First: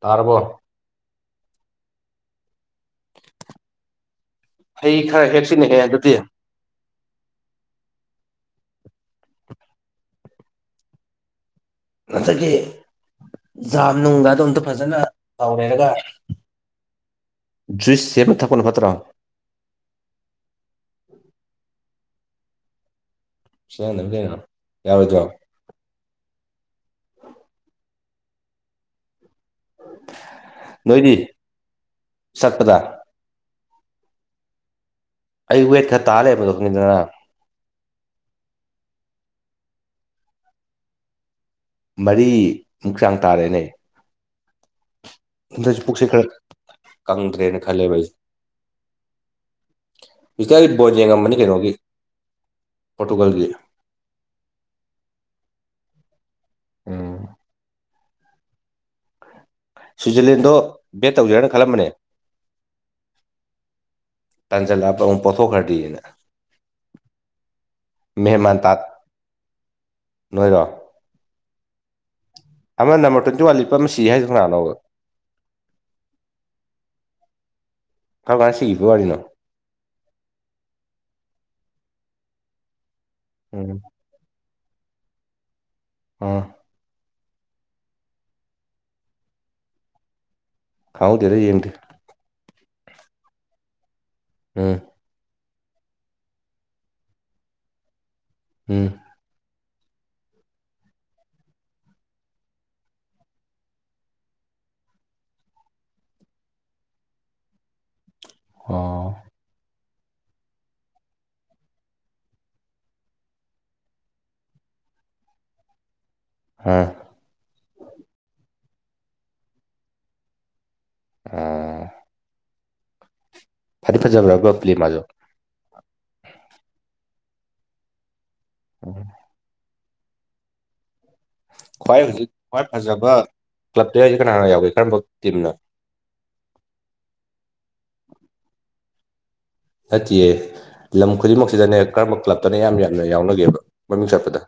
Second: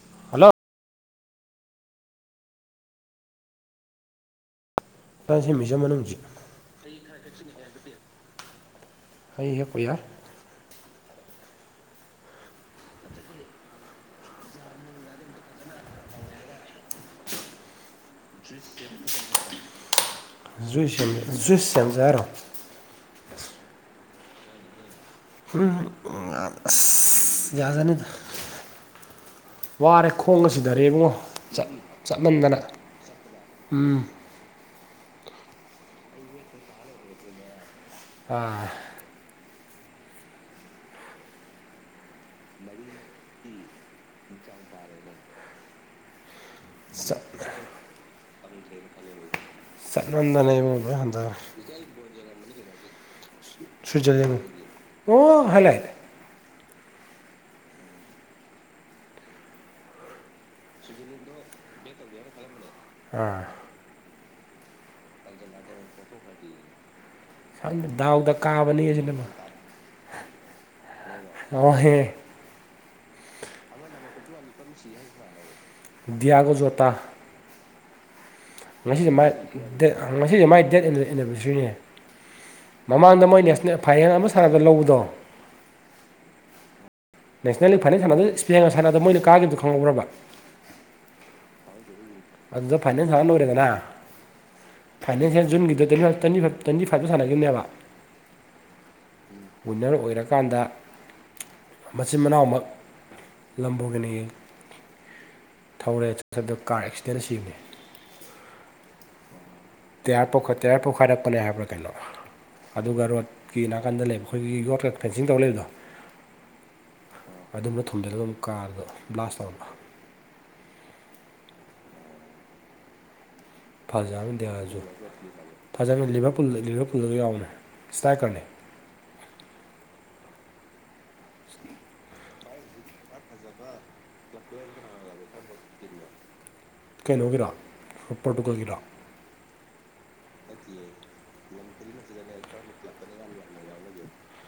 ꯇꯥꯔꯕ ꯍꯜꯂꯣ ꯍꯩ ꯈꯔ ꯄꯥ ꯁꯦꯝꯃꯤꯁ ꯍꯦꯛꯁꯤꯅꯦꯍꯦ ꯑꯗꯨꯗꯤ ꯃꯅꯨꯡꯁꯤ ꯍꯩ ꯍꯦꯛꯄ ꯌꯥꯔ ꯑꯁꯗꯒꯤ ꯖꯥꯝ ꯅꯨꯡꯗꯗꯣ ꯑꯝꯇ ꯐꯖꯅ ꯇꯧꯔꯦꯔꯒ ꯖꯨꯏꯁ ꯁꯦꯝꯅ ꯊꯛꯄꯅ ꯐꯠꯇ꯭ꯔꯣ ꯨꯏ ꯁꯖꯨ ꯁꯦꯟꯖꯔꯣ ꯁꯤ ꯅ ꯌꯥꯎꯗꯣ ꯎꯝ ꯑꯁ ꯌꯥꯖꯅꯤꯗ ꯋꯥꯔꯦ ꯈꯣꯡꯉ ꯁꯤꯗꯔꯦ ꯏꯕꯨꯡꯉꯣ ꯅꯣꯏꯗꯤ ꯆꯠꯃꯟꯗꯅ ꯆꯠꯄꯗ ꯎꯝ ꯑꯩ ꯋꯦꯠ ꯈꯔ ꯇꯥꯜꯔꯦ ꯃꯗꯨꯣ ꯈꯪꯗꯅ ꯑꯥ ꯃꯔꯤꯃꯨꯛ ꯆꯥꯡ ꯇꯥꯔꯦꯅꯦ ꯆꯪ ꯇꯥꯔꯦꯒ ꯍꯟꯗꯁꯨ ꯄꯨꯛꯁꯦ ꯈꯔ ꯀꯪꯗ꯭ꯔꯦꯅ ꯈꯜꯂꯦꯕ ꯑꯩꯁꯦ ꯆꯠꯃꯟꯗꯅ ꯇ ꯏꯕꯨꯡꯉꯣ ꯕꯣ ꯂꯣꯏ ꯍꯟꯗꯒ꯭ꯔꯦ ꯌꯦꯡꯉꯝꯕꯅꯤ ꯀꯩꯅꯣꯒꯤ ꯄꯣꯔꯇꯨꯒꯜꯒꯤ ꯁ꯭ꯋꯤꯠꯖꯔꯂꯦꯟ ꯑꯣ ꯍꯂ ꯎꯝ ꯁ꯭ꯋꯤꯠꯖꯔꯂꯦꯟꯗꯣ ꯕꯦꯠ ꯇꯧꯖꯔꯅ ꯈꯜꯂꯝꯕꯅꯦ ꯑꯥ ꯇꯥꯟꯁꯤꯜꯂꯛꯄ ꯑꯃꯨꯛ ꯄꯣꯊꯣꯛꯈ꯭ꯔ꯭ꯔꯤꯌꯦꯅ ꯁꯝꯅ ꯗꯥꯎꯗ ꯃꯦꯍꯦꯃꯥꯟ ꯇꯥꯠ ꯀꯥꯕꯅꯦ ꯁꯤꯅꯦꯕ ꯅꯣꯏꯔꯣ ꯍꯦ ꯑꯃꯅ ꯅꯝꯕꯔ ꯇ꯭ꯋꯦꯟꯇꯤ ꯋꯥꯟ ꯂꯤꯄ ꯑꯃ ꯁꯤ ꯍꯥꯏꯗ ꯉꯅꯥꯥꯟꯅꯣꯕ ꯗꯤꯌꯥꯒꯣ ꯖꯣꯇꯥ ꯀꯔꯝ ꯀꯥꯟ ꯁꯤꯒꯤꯕꯩ ꯉꯁꯤꯁꯦ ꯋꯥꯔꯤꯅꯣ ꯃꯥꯏ ꯉꯁꯤꯁꯦ ꯃꯥꯏ ꯗꯦꯠ ꯑꯦꯅꯤꯚꯔꯁꯔꯤꯅꯦ ꯃꯃꯥꯡꯗ ꯃꯣꯏ ꯎꯝ ꯅꯦꯁꯅꯦꯜ ꯐꯥꯏ ꯁꯥꯥꯒ ꯂꯧꯕꯗꯣ ꯑꯣꯥ ꯅꯦꯁꯅꯦꯒꯤ ꯐꯥꯏꯅꯜ ꯁꯥꯟꯅꯗ ꯁ ꯏꯁꯄꯦꯅꯔ ꯁꯥꯟꯅꯗ ꯃꯣꯏ ꯀꯈꯤꯕꯗꯗꯨ ꯈꯪꯍꯧꯔꯕ ꯈꯥꯎꯗꯦꯔꯦ ꯌꯦꯡꯇꯤ ꯑꯗꯨꯗ ꯐꯥꯏꯅꯦꯜꯁ ꯁꯥꯟꯅ ꯅꯧꯔꯦꯗꯅꯅꯥ ꯎꯝ ꯐꯥꯏꯅꯥꯟꯁꯤꯌꯦ ꯖꯨꯟꯒꯤꯗ꯭ꯤ ꯇ꯭ꯋꯦꯟꯤ ꯇ꯭ꯋꯦꯟꯤꯥꯏꯚꯇ ꯁꯥꯟꯅꯈꯤꯕꯅꯦꯕ ꯎꯝ ꯎꯟꯅꯔ ꯑꯣꯏꯔꯀꯥꯟꯗ ꯃꯆꯤꯟ ꯃꯅꯥꯎꯃꯛ ꯂꯝꯕꯣꯏꯒꯤꯅꯤ ꯊꯧꯔꯦꯗ ꯀꯥꯔ ꯑꯦꯛꯁꯤꯗꯦꯟ ꯁꯤꯕꯅꯤ ꯑꯣ ꯇꯦꯌꯥꯔ ꯇꯦꯌꯥꯔ ꯄꯣꯛꯈꯥꯏꯔꯛꯄꯅꯦ ꯍꯥꯏꯕ꯭ꯔꯥ ꯀꯩꯅꯣ ꯑꯗꯨꯒ ꯔꯣꯠꯀꯤ ꯅꯥꯀꯟꯗ ꯂꯩꯕ ꯑꯩꯈꯣꯏꯒꯤ ꯌꯣ ꯐꯦꯟꯁꯤꯡ ꯇꯧ ꯂꯩꯕꯗꯣ ꯍꯥꯥ ꯑꯗꯨꯝꯅ ꯊꯨꯝꯖꯤꯜꯂꯒ ꯑꯃꯨꯛ ꯀꯥꯔꯗꯣ ꯕ꯭ꯂꯥꯁ ꯇꯧꯅꯕ ꯑꯥ ꯐꯗꯤ ꯐꯖꯕ꯭ꯔꯕ ꯄ꯭ꯂꯦ ꯃꯥꯁꯨ ꯐꯖꯅ ꯂꯤꯚꯔ ꯂꯤꯚꯔ ꯄꯨꯜꯗ ꯌꯥꯎꯅ ꯏꯁ꯭ꯇꯥꯏꯀꯔꯅꯦ [inaudible] ꯈ꯭ꯋꯥꯏ ꯍꯧꯖꯤꯛ ꯈ꯭ꯋꯥꯏ ꯐꯖꯕ ꯀ꯭ꯂꯕꯇ ꯍꯥꯏꯁꯤ ꯀꯅꯥꯅ ꯌꯥꯎꯏꯦ ꯀꯔꯝꯕ ꯇꯤꯝꯅ ꯀꯩꯅꯣꯒꯤꯔ ꯄꯣꯔꯇꯨꯒꯜꯒꯤꯔ ꯅꯠꯇꯌꯦ ꯂꯝ ꯈꯨꯗꯤꯡꯃꯛꯁꯤꯗꯅꯦ ꯀꯔꯝꯕ ꯀ꯭ꯂꯞꯇꯅ ꯌꯥꯝ ꯌꯥꯝꯅ ꯌꯥꯎꯅꯒꯦꯕ ꯃꯃꯤꯡ ꯆꯠꯄꯗ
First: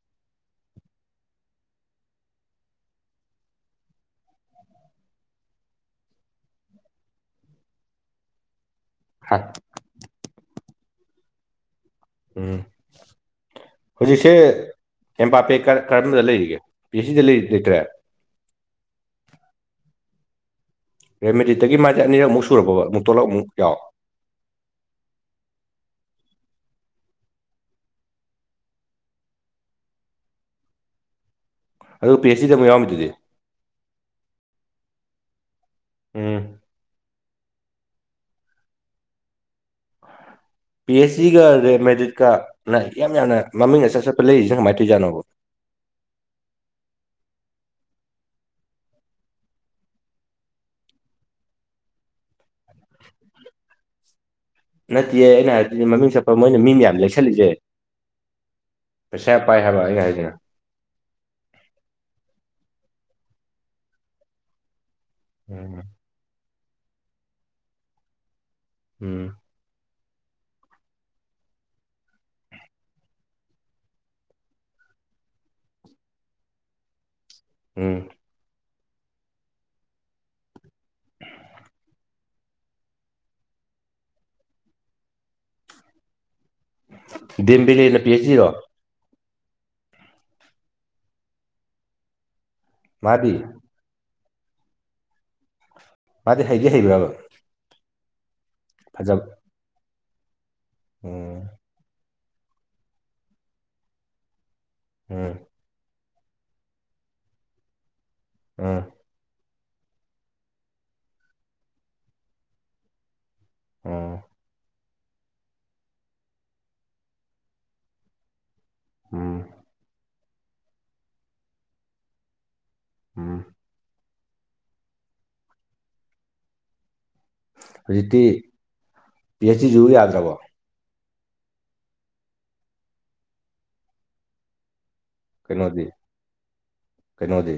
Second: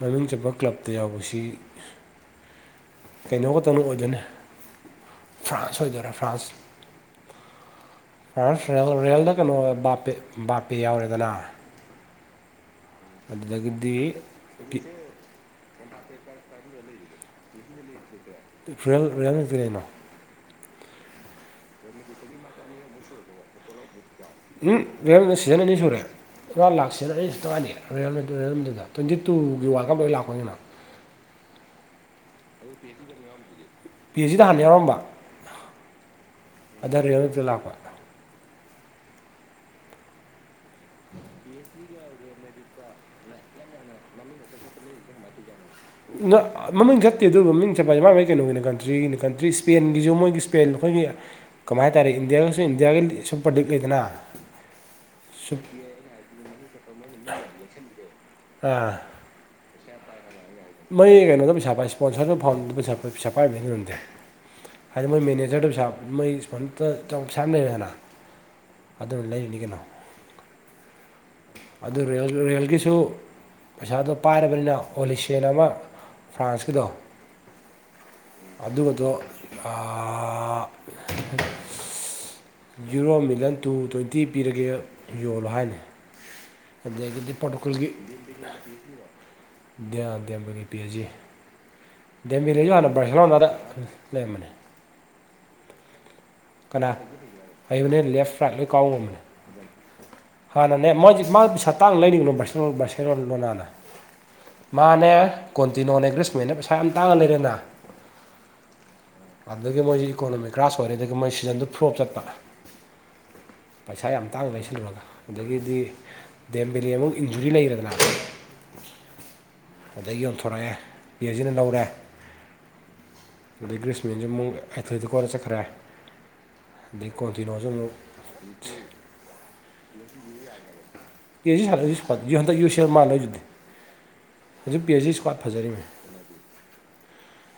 ꯃꯃꯤꯡ ꯆꯠꯄ ꯀ꯭ꯂꯞꯇ ꯌꯥꯎꯕꯁꯤ ꯀꯩꯅꯣ ꯈꯛꯇꯅ ꯑꯣꯏꯗꯣꯏꯅꯦ ꯐ꯭ꯔꯥꯟꯁ ꯑꯣꯏꯗꯣꯏꯔꯥ ꯐ꯭ꯔꯥꯟꯁ [unintelligible] ꯔꯦꯜꯗ ꯍꯥ ꯀꯩꯅꯣ ꯕꯥꯞꯄꯦ ꯕꯥꯞꯄꯦ ꯌꯥꯎꯔꯦꯗꯅ ꯎꯝ ꯑꯗꯨꯗꯒꯤꯗꯤ ꯍꯧꯖꯤꯛꯁꯦ ꯑꯦꯝꯄꯥꯄꯦꯛ ꯀ ꯀꯔꯝꯕꯗ ꯂꯩꯔꯤꯒꯦ ꯄꯤ ꯁꯤꯗ ꯂꯩ ꯂꯩꯇ꯭ꯔꯦ [unintelligible] ꯔꯦꯃꯦꯗꯤꯗꯇꯒꯤ ꯃꯥꯗꯤ ꯑꯅꯤꯔꯛ ꯑꯃꯨꯛ ꯁꯨꯔꯕꯕ ꯑꯃꯨꯛ ꯇꯂꯞ ꯑꯃꯨꯛ ꯌꯥꯎ ꯎꯝ [unintelligible] ꯁꯤꯖꯟ ꯑꯅꯤ ꯁꯨꯔꯦ ꯏꯔꯥ ꯂꯥꯛꯁꯤꯅ ꯑꯩ ꯇꯉꯥꯏꯅꯤꯗꯨꯗ ꯇ꯭ꯋꯦꯟꯇꯤ ꯇꯨꯒꯤ ꯋꯥꯔꯜ ꯀꯞ ꯂꯥꯛꯄꯅꯤꯅ ꯑꯗꯨ ꯄꯤ ꯑꯥꯏꯆ ꯁꯤꯗ ꯑꯃꯨꯛ ꯌꯥꯎꯔꯝꯃꯤꯗꯨꯗꯤ ꯄꯤ ꯑꯦꯁꯤꯗ ꯍꯥꯟ ꯌꯥꯎꯔꯝꯕ ꯎꯝ ꯍꯟꯗꯛ ꯔꯦꯜꯃꯤꯠ ꯇ ꯂꯥꯛꯄ ꯄꯤ ꯑꯩꯆ ꯒꯗꯦ ꯃꯦꯗꯤꯠꯀꯅ ꯌꯥꯝ ꯌꯥꯝꯅ ꯃꯃꯤꯡ ꯑꯆꯥꯠ ꯆꯠꯄ ꯂꯩꯔꯤꯁꯤꯅ ꯀꯃꯥꯏꯅ ꯇꯧꯔꯤꯖꯥꯠꯅꯣꯕ ꯃꯃꯤꯡ ꯊꯠꯇꯦ ꯑꯗꯨꯕꯨ ꯃꯃꯤꯡ ꯆꯠꯄ ꯍꯥꯏꯁꯦ ꯃꯥꯒꯤ ꯀꯩꯅꯣꯒꯤꯅ ꯀꯟꯇ꯭ꯔꯤꯒꯤꯅ ꯀꯟꯇ꯭ꯔꯤ ꯏꯁ꯭ꯄꯦꯟꯒꯤꯁꯨ ꯃꯣꯏꯒꯤ ꯏꯁ꯭ꯄꯦꯟ ꯑꯩꯈꯣꯏꯒꯤ ꯀꯃꯥꯏ ꯍꯥꯏꯇꯥꯔꯦ ꯏꯟꯗꯤꯌꯥꯒꯁꯨ ꯏꯟꯗꯤꯌꯥꯒꯤ ꯁꯨꯄꯔ ꯂꯤꯛ ꯂꯩꯗꯅ ꯅꯠꯇꯤꯌꯦ ꯑꯩꯅ ꯁꯨꯞ ꯍꯥꯏꯗꯨꯗꯤ ꯃꯃꯤꯡ ꯆꯠꯄ ꯃꯣꯏꯅ ꯃꯤ ꯃ ꯌꯥꯝ ꯂꯦꯛꯁꯜꯂꯤꯁꯦ ꯄꯩꯁꯥ ꯄꯥꯏ ꯍꯥꯏꯕ ꯑꯩꯅ ꯍꯥꯏꯖꯤꯅ ꯃꫭꯏ ꯀꯩꯅꯣꯗ ꯄꯩꯁꯥ ꯄꯥꯏ ꯏꯁ꯭ꯄꯣꯟꯁꯔꯁꯨ ꯐꯥꯎꯟꯗꯔ ꯄꯩꯁ ꯄꯩꯁꯥ ꯄꯥꯏꯕꯩꯖꯨ ꯑꫭꯏꯔꯝꯖꯥꯏ ꯍꯥꯏꯗꯤ ꯃꯣꯏ ꯎꯝ ꯃꯦꯅꯦꯖꯔꯗꯨꯁꯨ ꯁꯥ ꯃꯣꯏ ꯏꯁꯣꯟ ꯄꯩꯁꯥ ꯂꯩꯔꯦꯅ ꯎꯝ ꯑꯗꯨꯗ ꯂꯩꯔꯤꯅꯤ ꯀꯩꯅꯣ ꯑꯗꯨ ꯔꯦꯜ ꯔꯦꯜꯒꯤꯁꯨ ꯄꯩꯁꯥꯗꯣ ꯄꯥꯏꯔꯕꯅꯤꯅ ꯑꯣꯂꯤꯁꯤꯌꯥꯟ ꯑꯃ ꯐ꯭ꯔꯥꯟꯁꯀꯤꯗꯣ ꯎꯝ ꯑꯗꯨꯒꯗꯣ ꯑ ꯌꯨꯔꯣ ꯃꯤꯂꯤꯌꯟ ꯇꯨ ꯇ꯭ꯋꯦꯟꯇꯤ ꯄꯤꯔꯒꯦ ꯌꯣꯜꯂꯣ ꯍꯥꯏꯅꯤ ꯑꯗꯒꯤꯗꯤ ꯄꫭꯔꯇꯣꯒꯜꯒꯤ ꯗꯦꯝꯕꯦꯂꯦꯅ ꯄꯤ ꯑꯩꯆ ꯗꯤꯔꯣ [unintelligible] ꯗꯦꯃꯦ ꯂꯩꯁꯨ ꯍꯥꯟꯅ ꯃꯥꯗꯤ ꯕꯔꯁꯦꯂꫭꯅꯗ ꯂꯩꯔꯝꯕꯅꯦ ꯃꯥꯗꯤ ꯍꯩꯗꯤ ꯀꯅꯥ ꯍꯩꯕ꯭ꯔꯕ ꯍꯩꯕꯅꯦ ꯂꯦꯐ ꯔꯥꯏꯠ ꯂꯣꯏ ꯀꯥꯎꯉꯝꯕꯅꯦ ꯐꯖꯕ ꯍꯥꯟꯅꯅꯦ ꯃꯣꯏ ꯍꯧꯖꯤ ꯎꯝ ꯃꯥ ꯄꯩꯁꯥ ꯇꯥꯡ ꯂꯩꯔꯤꯉꯅꯣ ꯕꯥꯔ ꯕꯥꯁꯔꯣꯟꯜ ꯂꯣꯅꯥꯅ ꯃꯥꯅꯦ ꯎꯝ ꯀꯣꯟꯇꯤꯅꯣꯅꯦ ꯑꯦꯒ꯭ꯔꯦꯁꯃꯦꯟꯅ ꯄꯩꯁꯥ ꯌꯥꯝ ꯇꯥꯡꯉ ꯂꯩꯔꯦꯅ ꯎꯝ ꯑꯗꯨꯗꯒꯤ ꯃꯣꯏꯁꯤ ꯏꯀꯣꯅꯣꯃꯤ ꯀ꯭ꯔꯥꯁ ꯑꯣꯏꯔꯦ ꯑꯗꯒꯤ ꯃꯣꯏ ꯁꯤꯖꯟꯗꯨ ꯐ꯭ꯂꯣꯞ ꯆꯠꯄ ꯄꯩꯁꯥ ꯎꯝ ꯌꯥꯝ ꯇꯥꯡ ꯂꯩꯁꯤꯜꯂꯨꯔꯒ ꯑꯗꯒꯤꯗꯤ ꯗꯦꯝꯕꯂꯤ ꯑꯃꯨꯛ ꯏꯟꯖꯨꯔꯤ ꯂꯩꯔꯗꯅ ꯎꯝ ꯑꯗꯒꯤ ꯌꯣꯟꯊꯣꯔꯛꯑꯦ ꯌꯦꯁꯤꯅ ꯂꯧꯔꯦ ꯎꯝ ꯑꯗꯩ ꯒ꯭ꯔꯤꯁꯃꯤꯦꯟꯁꯨ ꯑꯃꯨꯛ ꯑꯥꯏꯊꯣꯏꯗ ꯀꯣꯟꯅ ꯆꯠꯈ꯭ꯔꯦ [unintelligible] ꯍꯧꯖꯤꯛꯇꯤ ꯄꯤ ꯑꯩꯆ ꯇꯤꯖꯤꯕꯨ ꯌꯥꯗ꯭ꯔꯕꯣ ꯀꯦꯖꯤ ꯁꯥꯠꯂꯁꯨ ꯌꯨꯟꯛ ꯌꯨ ꯁꯤ ꯑꯦꯜ ꯃꯥꯜꯂꯣꯏ ꯑꯗꯨꯗꯤ ꯍꯧꯖꯤꯛꯤ ꯑꯩꯆ ꯏꯁ꯭ꯠ ꯀꯩꯅꯣꯗꯤ ꯀꯩꯅꯣꯗꯤ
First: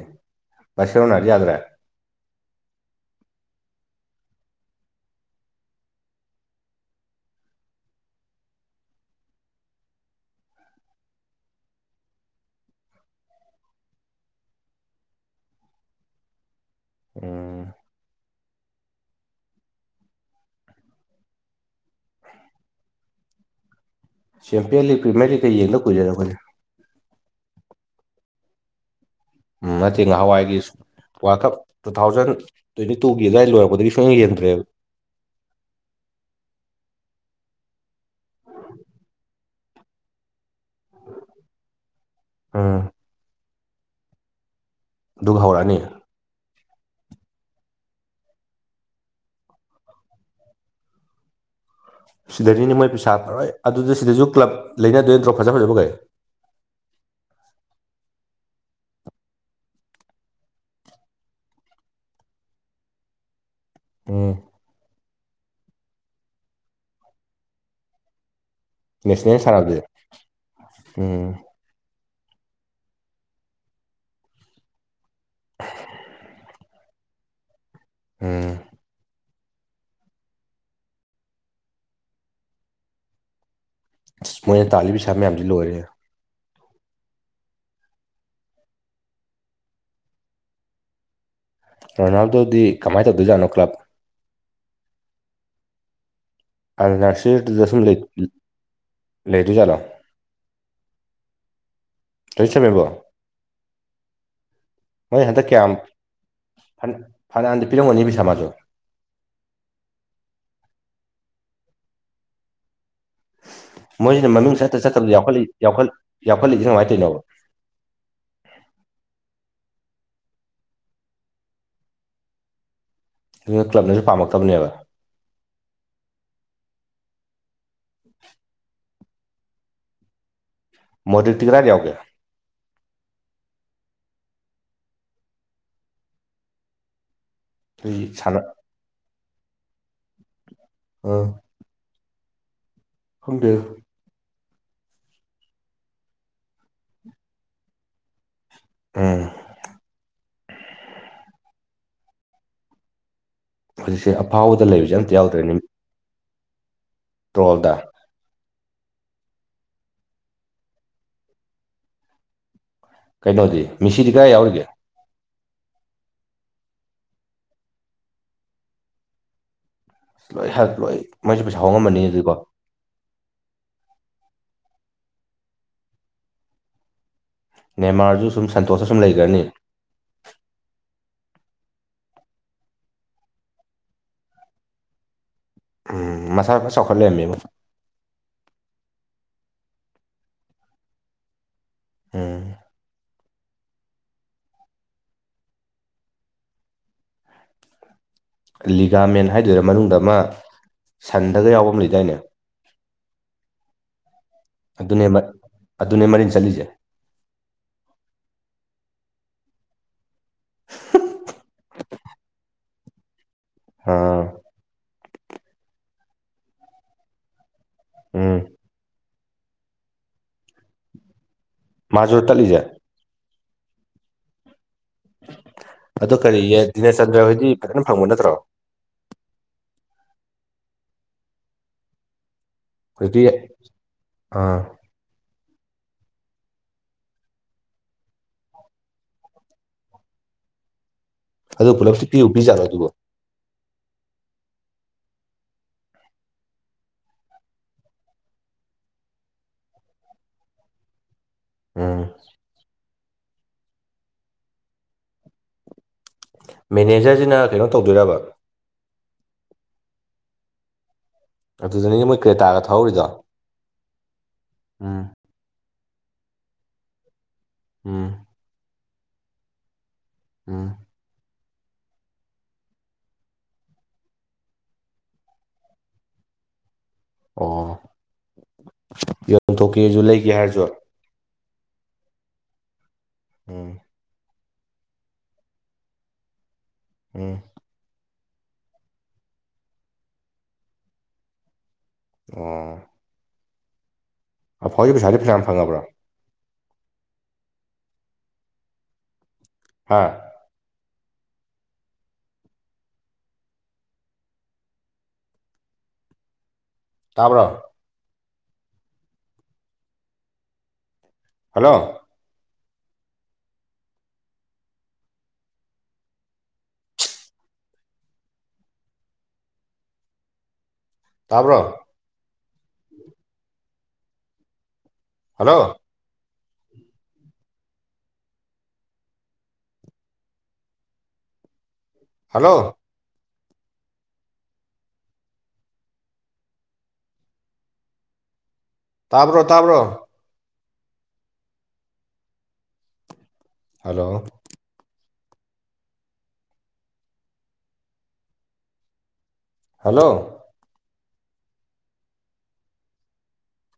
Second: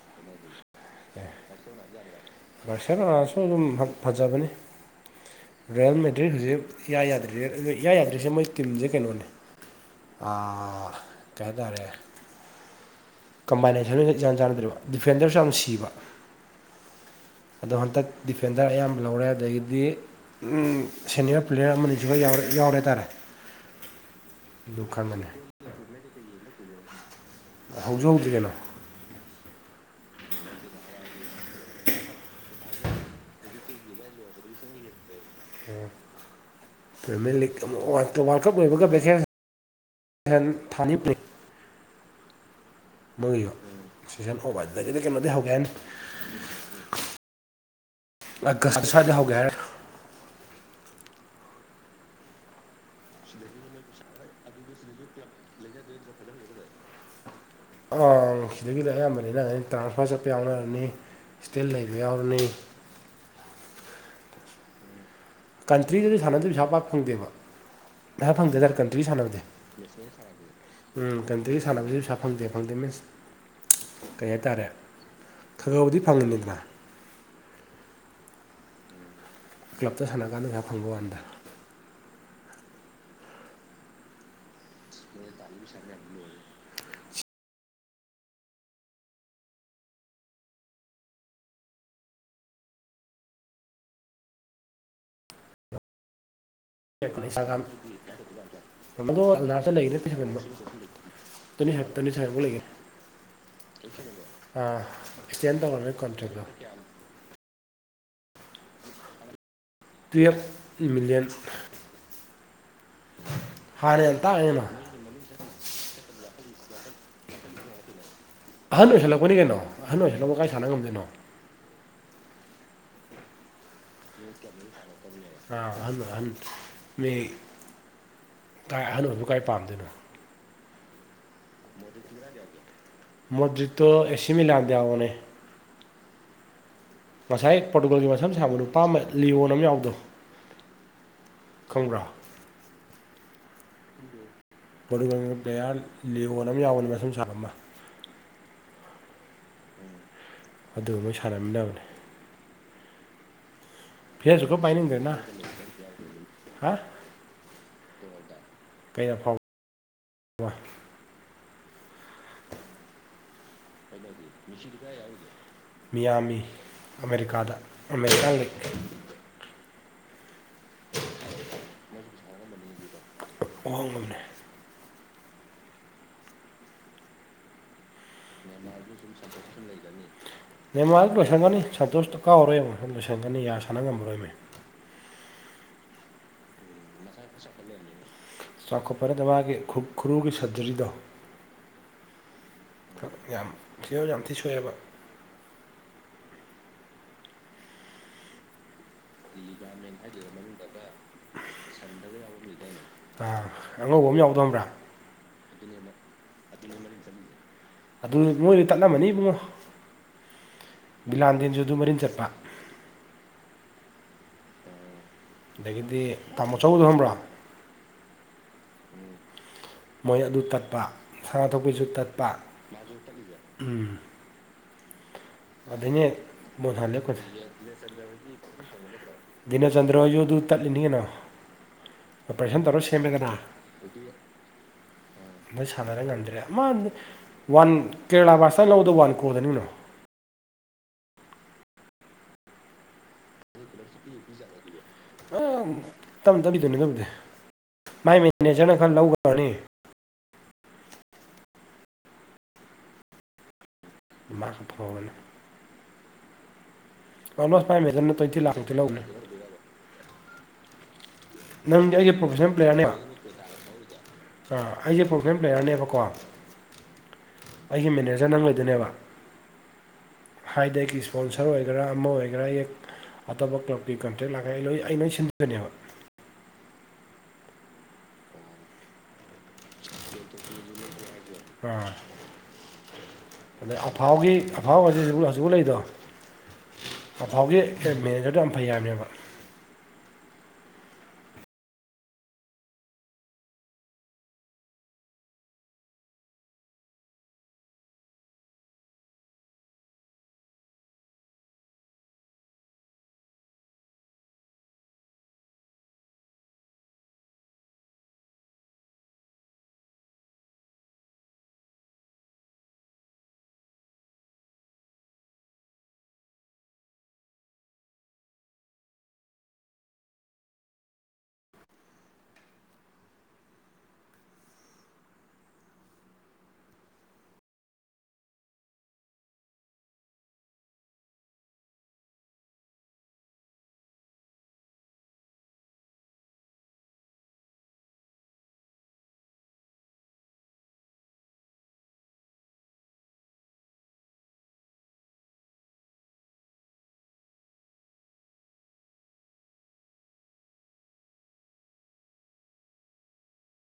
ꯕꯥꯔꯁꯦꯂꯣꯅꯥꯗꯤ ꯑꯦ ꯌꯥꯗ꯭ꯔꯦ ꯔꯁꯔꯁꯨ ꯑꯗꯨꯝ ꯐꯖꯕꯅꯤ ꯔꯣꯌꯦꯜ ꯃꯦꯇ꯭ꯔꯤꯛ ꯍꯧꯖꯤꯛ ꯏ ꯌꯥꯗ꯭ꯔꯤ ꯌꯥ ꯌꯥꯗ꯭ꯔꯤꯁꯦ ꯃꯣꯏ ꯇꯤꯝꯁꯦ ꯀꯩꯅꯣꯅꯦ ꯑ ꯀꯩ ꯇꯔꯦ ꯀꯝꯕꯥꯏꯅꯦꯁꯟ ꯏꯥꯟ ꯆꯥꯟꯅꯗꯣꯔꯤꯕ ꯗꯤꯐꯦꯟꯗꯔꯁꯨ ꯌꯥꯝ ꯁꯤꯕ ꯎꯝ ꯑꯗꯣ ꯍꯟꯇꯛ ꯗꯤꯐꯦꯟꯗꯔ ꯑꯌꯥꯝꯕ ꯂꯧꯔꯦ ꯑꯗꯒꯤꯗꯤ ꯁꯦꯅꯤꯌꯔ ꯄ꯭ꯂꯦꯌꯔ ꯑꯃꯅꯤꯁꯨꯒ ꯌꯥꯎꯔꯦ ꯍꯥꯏ ꯇꯥꯔꯦ ꯆꯦꯝꯄꯤꯌꯟ ꯂꯤ ꯄ꯭ꯔꯤꯃꯤꯌꯥꯔꯤ ꯀꯩ ꯌꯦꯡꯕ ꯀꯨꯏꯖꯔꯛꯄꯅꯤ ꯍꯧꯖꯤ ꯍꯧꯗ꯭ ꯀꯩꯅꯣ ꯎ ꯅꯠꯇꯦ ꯉꯍꯥꯟꯋꯥꯏꯒꯤꯁꯨ world cup two thousand twenty ꯇꯨꯒꯤ ꯑꯗꯨꯋꯥꯏ ꯂꯣꯏꯔꯛꯄꯗꯒꯤ ꯁꯨꯡꯅ ꯌꯦꯦꯟꯗ꯭ꯔꯦꯕ ꯑꯣ ꯐꯦꯃꯤꯂꯤ ꯂꯤꯛ ꯋꯥꯔꯜ ꯀꯞ ꯂꯣꯏꯕꯒ ꯕꯦꯦꯟ ꯊꯅꯤꯄꯦ ꯎꯝ ꯃꯨꯉꯌꯣ ꯁꯤꯖꯟ ꯑꯣꯕ ꯑꯗꯨꯗꯒꯤꯗꯤ ꯀꯩꯅꯣꯗꯤ ꯑꯗꯨꯒ ꯍꯧꯒꯦꯅꯤ ꯍꯧꯔꯛꯑꯅꯤ ꯑ ꯁꯥꯗ ꯍꯧꯒꯦꯔ ꯁꯤꯗꯅꯤꯅꯦ ꯃꯣꯏ ꯄꯩꯁꯥ ꯐꯔꯣꯏ ꯑꯗꯨꯗ ꯁꯤꯗꯁꯨ ꯀ꯭ꯂꯕ ꯂꯩꯅꯗꯣꯏꯗ꯭ꯔꯣ ꯐꯖ ꯐꯖꯕ ꯀꯩ ꯑꯪ ꯁꯤꯗꯒꯤꯗꯤ ꯑꯌꯥꯝꯕꯅꯤꯅꯅꯤ ꯇ꯭ꯔꯥꯟꯁꯐꯔ ꯆꯠꯄ ꯌꯥꯎꯅꯔꯅꯤ ꯏꯁꯇꯤꯜ ꯂꯩꯕ ꯌꯥꯎꯔꯅꯤ ꯎ ꯀꯟꯇ꯭ꯔꯤꯗꯗꯤ ꯁꯥꯟꯅꯗꯕ ꯏꯁꯥ ꯄꯥꯛ ꯐꯪꯗꯦꯕ ꯉꯁꯥ ꯐꯪꯖꯔꯀ ꯁꯅ ꯅꯦꯁꯅꯦꯜ ꯁꯥꯟꯅꯕꯁꯦ ꯎꯝ ꯀꯗ ꯁꯥꯟꯅꯕꯁꯤꯁꯨ ꯄ ꯏꯁꯥ ꯐꯪꯗꯦ ꯐꯪꯗꯦ ꯃꯤꯟꯁ ꯀꯩ ꯍꯥꯏꯇꯥꯔꯦ ꯊꯛꯒꯕꯨꯗꯤ ꯐꯪꯒꯟꯅꯤꯗ꯭ꯔ ꯎꯝ ꯀ꯭ꯂꯞꯇ ꯁꯥꯟꯅ ꯀꯥꯟꯗꯩꯥ ꯐꯪꯕ ꯀꯥꯟꯗ ꯑ ꯃꯣꯏꯅ ꯇꯥꯜꯂꯤꯕ ꯄꯩꯥ ꯃꯌꯥꯝꯁꯤ ꯂꯣꯏꯔꯦ ꯔꯣꯅꯥꯜꯗꯣꯗꯤ ꯀꯃꯥꯏꯅ ꯇꯧꯗꯣꯏꯖꯥꯠꯅꯣ ꯀ꯭ꯂꯕ ꯑꯜ ꯅꯥꯁꯤꯔꯗꯨꯗ ꯁꯨꯝ ꯃꯣ ꯑꯁꯨ ꯂꯩꯗꯣꯏꯖꯥꯠꯂꯣ ꯂꯩꯔ ꯄꯩꯁ ꯇ ꯍꯇꯅꯤ ꯁꯔꯕ ꯂꯣꯏ ꯂꯒꯦ ꯆꯨꯝꯃꯦꯕꯣ ꯑꯦꯛꯁꯇꯦꯟ ꯇꯧꯔꯅꯤꯣꯏ ꯀꯣꯟꯇ꯭ꯔꯦꯛꯇꯣ ꯐꯅꯥꯟꯗ ꯄꯤꯔꯝꯒꯅꯤ ꯁꯥꯥꯃꯁꯨꯣ ꯇꯨꯌꯦꯞ ꯃꯤꯂꯤꯌꯟ ꯍꯥꯟꯅ ꯌꯥꯝ ꯃꯣꯏꯁꯤꯅ ꯃꯃꯤꯡ ꯇꯥꯡꯉꯦꯅ ꯆꯠꯇ ꯆꯠꯇꯕꯗꯈ ꯌꯥꯎꯈꯠꯂꯛꯏꯁꯦ ꯀꯃꯥꯏꯅ ꯇꯧꯅꯣꯕ ꯑꯍꯟ ꯑꯣꯏꯁꯜꯂꯛꯄꯅꯤ ꯀꯩꯅꯣ ꯑꯍꯟ ꯑꯣꯏꯁꯜꯂꯛꯄ ꯀꯥꯏ ꯁꯥꯟꯅ ꯉꯝꯗꯣꯏꯅꯣ ꯑꯗꯨꯅ ꯀ꯭ꯂꯕꯅꯁꯨ ꯄꯥꯝꯂꯛꯇꯕꯅꯦꯕ ꯑꯥ ꯍ ꯍ ꯃꯤ ꯀꯥꯏ ꯑꯍꯟ ꯑꯣꯏꯗꯨ ꯀꯥꯏ ꯄꯥꯝꯗꯣꯏꯅꯣ ꯃꯗꯨꯇꯒ꯭ꯔꯗꯤ ꯃꯣꯗꯔꯤꯠꯇꯣ ꯑꯦꯁꯤ ꯃꯤ ꯂꯥꯗ ꯑꯣꯅꯦ ꯉꯁꯥꯏ ꯑꯩ ꯄꯣꯔꯇꯨꯒꯜꯒꯤ ꯃꯝ ꯁꯥꯟꯅ ꯁꯥꯡꯕ ꯅꯨꯄꯥ ꯑꯃ ꯂꯤꯌꯣꯟ ꯑꯃ ꯌꯥꯎꯗꯣ ꯑ ꯈꯣꯡꯕ꯭ꯔꯥ ꯈꯪꯗꯦ ꯕꯣꯂꯤꯕꯣꯜꯒꯤ ꯄ꯭ꯂꯦꯌꯥꯔ ꯂꯤꯌꯣꯟ ꯑꯃ ꯌꯥꯎꯕꯅꯦꯕ ꯁꯨꯝ ꯁꯥꯕ ꯑꯃ ꯑꯦ ꯑꯗꯨꯒꯨꯝꯕꯣꯏ ꯁꯥꯟꯅꯃꯤꯟꯅꯅꯕꯅꯦ ꯍꯧꯖꯤꯛꯁꯦ ꯐꯤꯔꯁꯨ ꯀꯞ ꯑꯐꯥꯎꯕꯗ ꯂꯩꯕꯁꯦ ꯄꯥꯏꯅꯤꯡꯗ꯭ꯔꯦꯅ ꯑꯝꯇ ꯌꯥꯎꯗ꯭ꯔꯦꯅꯤꯃꯤ ꯍꯥ ꯇ꯭ꯔꯣꯜꯗ ꯀꯩꯗ ꯐꯥꯎ ꯋꯥ ꯀꯩꯅꯣꯗꯤ ꯃꯤꯁꯤꯗꯤ ꯀꯗꯥꯏ ꯌꯥꯎꯔꯤꯒꯦ [unintelligible] ꯃꯤꯌꯥꯝꯃꯤ ꯑꯃꯦꯔꯤꯀꯥꯗ ꯑꯃꯦꯔꯤꯀꯥꯒꯤ ꯂꯣꯏ ꯍ ꯂꯣꯏ ꯃꯣꯏꯁꯦ ꯄꯩꯁꯥ ꯍꯣꯡꯉꯝꯃꯅꯤ ꯑꯗꯨꯗꯤ ꯀꯣ ꯍꯣꯡ ꯑꯝꯅꯦ ꯅꯦꯃꯥꯔꯁꯨ ꯁꯨꯝ ꯁꯟꯇꯣꯁꯇ ꯃꯦꯟꯃꯥꯔꯗ ꯁꯨꯝ ꯂꯩꯈ꯭ꯔꯅꯤ ꯁꯟꯖꯦꯛꯁꯟ ꯂꯩꯒꯅꯤ ꯅ ꯃꯥꯁꯨ ꯂꯣꯏꯁꯤꯟꯒꯅꯤ ꯁꯟꯇꯣꯁꯇꯣ ꯀꯥꯎꯔꯣꯏ ꯑꯃꯡꯨꯛ ꯁ ꯂꯣꯏꯁꯤꯟꯒꯅꯤ ꯌꯥ ꯁꯥꯟꯅ ꯉꯝꯃꯔꯣꯏꯅꯦ ꯎꯝ ꯃꯁꯥ ꯈꯔ ꯆꯥꯎꯈꯠꯂꯔꯝꯃꯦꯕ ꯆꯥꯎꯈꯠꯄꯗ ꯃꯥꯒꯤ ꯈꯨꯔꯨꯒꯤ ꯁꯔꯇꯤꯔꯗꯣ ꯎꯝ ꯌꯥꯝ ꯐꯤꯕꯝ ꯌꯥꯝ ꯊꯤ ꯁꯣꯛꯑꯦꯕ ꯂꯤꯒꯥꯃꯦꯟ ꯍꯥꯏꯗꯣꯏꯔꯥ ꯃꯅꯨꯡꯗ ꯑꯃ ꯁꯟꯗꯒ ꯌꯥꯎꯕ ꯑꯃ ꯂꯩꯗꯥꯏꯅꯦ ꯑꯥ ꯑꯉꯧꯕ ꯑꯃ ꯌꯥꯎꯕꯗꯣꯡꯈꯪꯕ꯭ꯔ ꯑꯗꯨꯅꯦ ꯑꯗꯨꯅꯦ ꯃꯔꯤꯟ ꯆꯠꯂꯤꯁꯦ ꯑꯗꯨ ꯃꯣꯏꯗ ꯇꯠꯂꯝꯃꯅꯤ ꯏꯕꯨꯡꯉꯣ ꯕꯤꯂꯥꯟꯗꯦꯟꯁꯨ ꯑꯗꯨ ꯃꯔꯤꯟ ꯆꯠꯄ ꯑꯥ ꯑꯗꯒꯤꯗꯤ ꯇꯥꯃꯣ ꯑꯆꯧꯕꯗꯨꯣ ꯈꯪꯕ꯭ꯔꯥ ꯎꯝ [unintelligible] ꯃꯣꯏ ꯑꯗꯨ ꯇꯠꯄ ꯁꯅ ꯊꯣꯛꯄꯤꯁꯨ ꯃꯥꯁꯨ ꯇꯠꯄ ꯇꯠꯂꯤꯁꯦ ꯎꯝ ꯑꯗꯣ ꯀꯔꯤꯌꯦ ꯗꯤꯅꯦꯆꯟꯗ꯭ꯔ ꯍꯣꯏꯗꯤ ꯐꯖꯅ ꯐꯪꯕ ꯅꯠꯇ꯭ꯔꯣ ꯗꯤꯟꯆꯗ꯭ꯔ ꯍꯣꯏꯁꯨ ꯑꯗꯨꯗꯨ ꯇꯠꯂꯤꯅꯤ ꯀꯩꯅꯣ ꯑꯣꯄꯔꯦꯁꯟ ꯇꯧꯔ ꯍꯧꯖꯤꯛꯇꯤ ꯁꯦꯝꯃꯦꯗꯅ ꯑꯥ ꯅ ꯁꯥꯟꯅꯔ ꯉꯝꯗ꯭ꯔꯦ ꯃꯥ ꯋꯥꯟ ꯀꯦꯔꯂꯥ ꯕꯥꯔꯁꯇ ꯂꯧꯕꯗ ꯋꯥꯟ ꯀꯣꯗꯅꯤꯅꯣ ꯑꯗꯨ ꯄꯨꯂꯞꯁꯨ ꯄꯤꯕꯨ ꯄꯤꯔꯛꯖꯥꯠꯂꯣ ꯑꯗꯨꯕꯣ [unintelligible] ꯑ ꯇꯞꯅ ꯇꯝꯕꯤꯗꯅꯦ ꯇꯗ ꯃꯥꯏ ꯃꯦꯅꯦꯖꯔꯅ ꯈꯔ ꯂꯧꯈ꯭ꯔꯅꯤ ꯎꯝ [unintelligible] ꯃꯦꯅꯦꯖꯔ ꯑꯣꯜꯃꯣꯁꯥ ꯐꯥꯏꯞ ꯃꯦꯗꯜ ꯇ꯭ꯨꯋꯅꯇꯤ ꯂꯥꯛꯈꯨꯛꯇꯤ ꯂꯧꯈ꯭ꯔꯦ ꯅꯪꯗꯤ ꯑꯗꯨꯗꯅꯤꯅꯦ ꯑꯩꯒꯤ ꯃꯣꯏ ꯄ꯭ꯔꯣꯐꯦꯁꯅꯦꯜ ꯀ꯭ꯔꯦꯇꯥꯒ ꯄ꯭ꯂꯦꯌꯥꯔꯅꯦꯕ ꯊꯧꯍꯧꯔꯤꯗꯣ ꯑ ꯎꯝ ꯑꯩꯁꯦ ꯄ꯭ꯂꯦꯌꯔꯅꯦꯕꯀꯣ ꯑꯩꯒꯤ ꯎꯝ ꯃꯦꯅꯦꯖꯔ ꯅꯪ ꯂꯩꯗꯣꯏꯅꯦꯕ ꯎꯝ ꯍꯥꯏꯗ ꯑꯩꯀꯤꯁꯨ ꯏꯁꯄꯣꯟꯁꯔ ꯑꯣꯏꯒꯦꯔꯥ ꯑꯃ ꯑꯣꯏꯒꯦꯔꯥ ꯑꯦ ꯑꯇꯣꯞꯄ ꯀ꯭ꯂꯕꯀꯤ ꯀꯣꯟꯇꯦꯛ ꯂꯥꯛꯀꯒꯦ ꯑꯩ ꯂꯣꯏ ꯑꯩ ꯂꯣꯏ ꯁꯤꯟꯗꯣꯏꯅꯦꯕ ꯑꯣ ꯌꯣꯟꯊꯣꯛꯀꯦꯁꯨ ꯂꯩꯒꯦ ꯍꯥꯏꯔꯁꯨ ꯑꯥ ꯎꯝ ꯑꯐꯥꯎꯒꯤ ꯑꯐꯥꯎ ꯍꯥꯏꯕꯁꯤ ꯍꯧ ꯍꯧꯖꯤꯛ ꯂꯩꯗꯣ ꯎꯝ ꯑꯐꯥꯎꯒꯤ ꯑꯦ ꯃꯦꯅꯦꯖꯔꯗꯣ ꯌꯥꯝ ꯐꯩ ꯍꯥꯏꯕꯅꯦꯕ ꯑꯣ ꯑꯐꯥꯎꯒꯤ ꯄꯩꯁꯥꯗꯤ ꯐꯁꯥ ꯐꯪꯉꯕ꯭ꯔꯣ ꯍꯥꯥ ꯇꯥꯕ꯭ꯔꯣ ꯍꯜꯂꯣ ꯇꯥꯕ꯭ꯔꯣ ꯍꯜꯂꯣ ꯍꯜꯂꯣ ꯇꯥꯕ꯭ꯔꯣ ꯇꯥꯕ꯭ꯔꯣ ꯍꯜꯂꯣ ꯍꯜꯂꯣ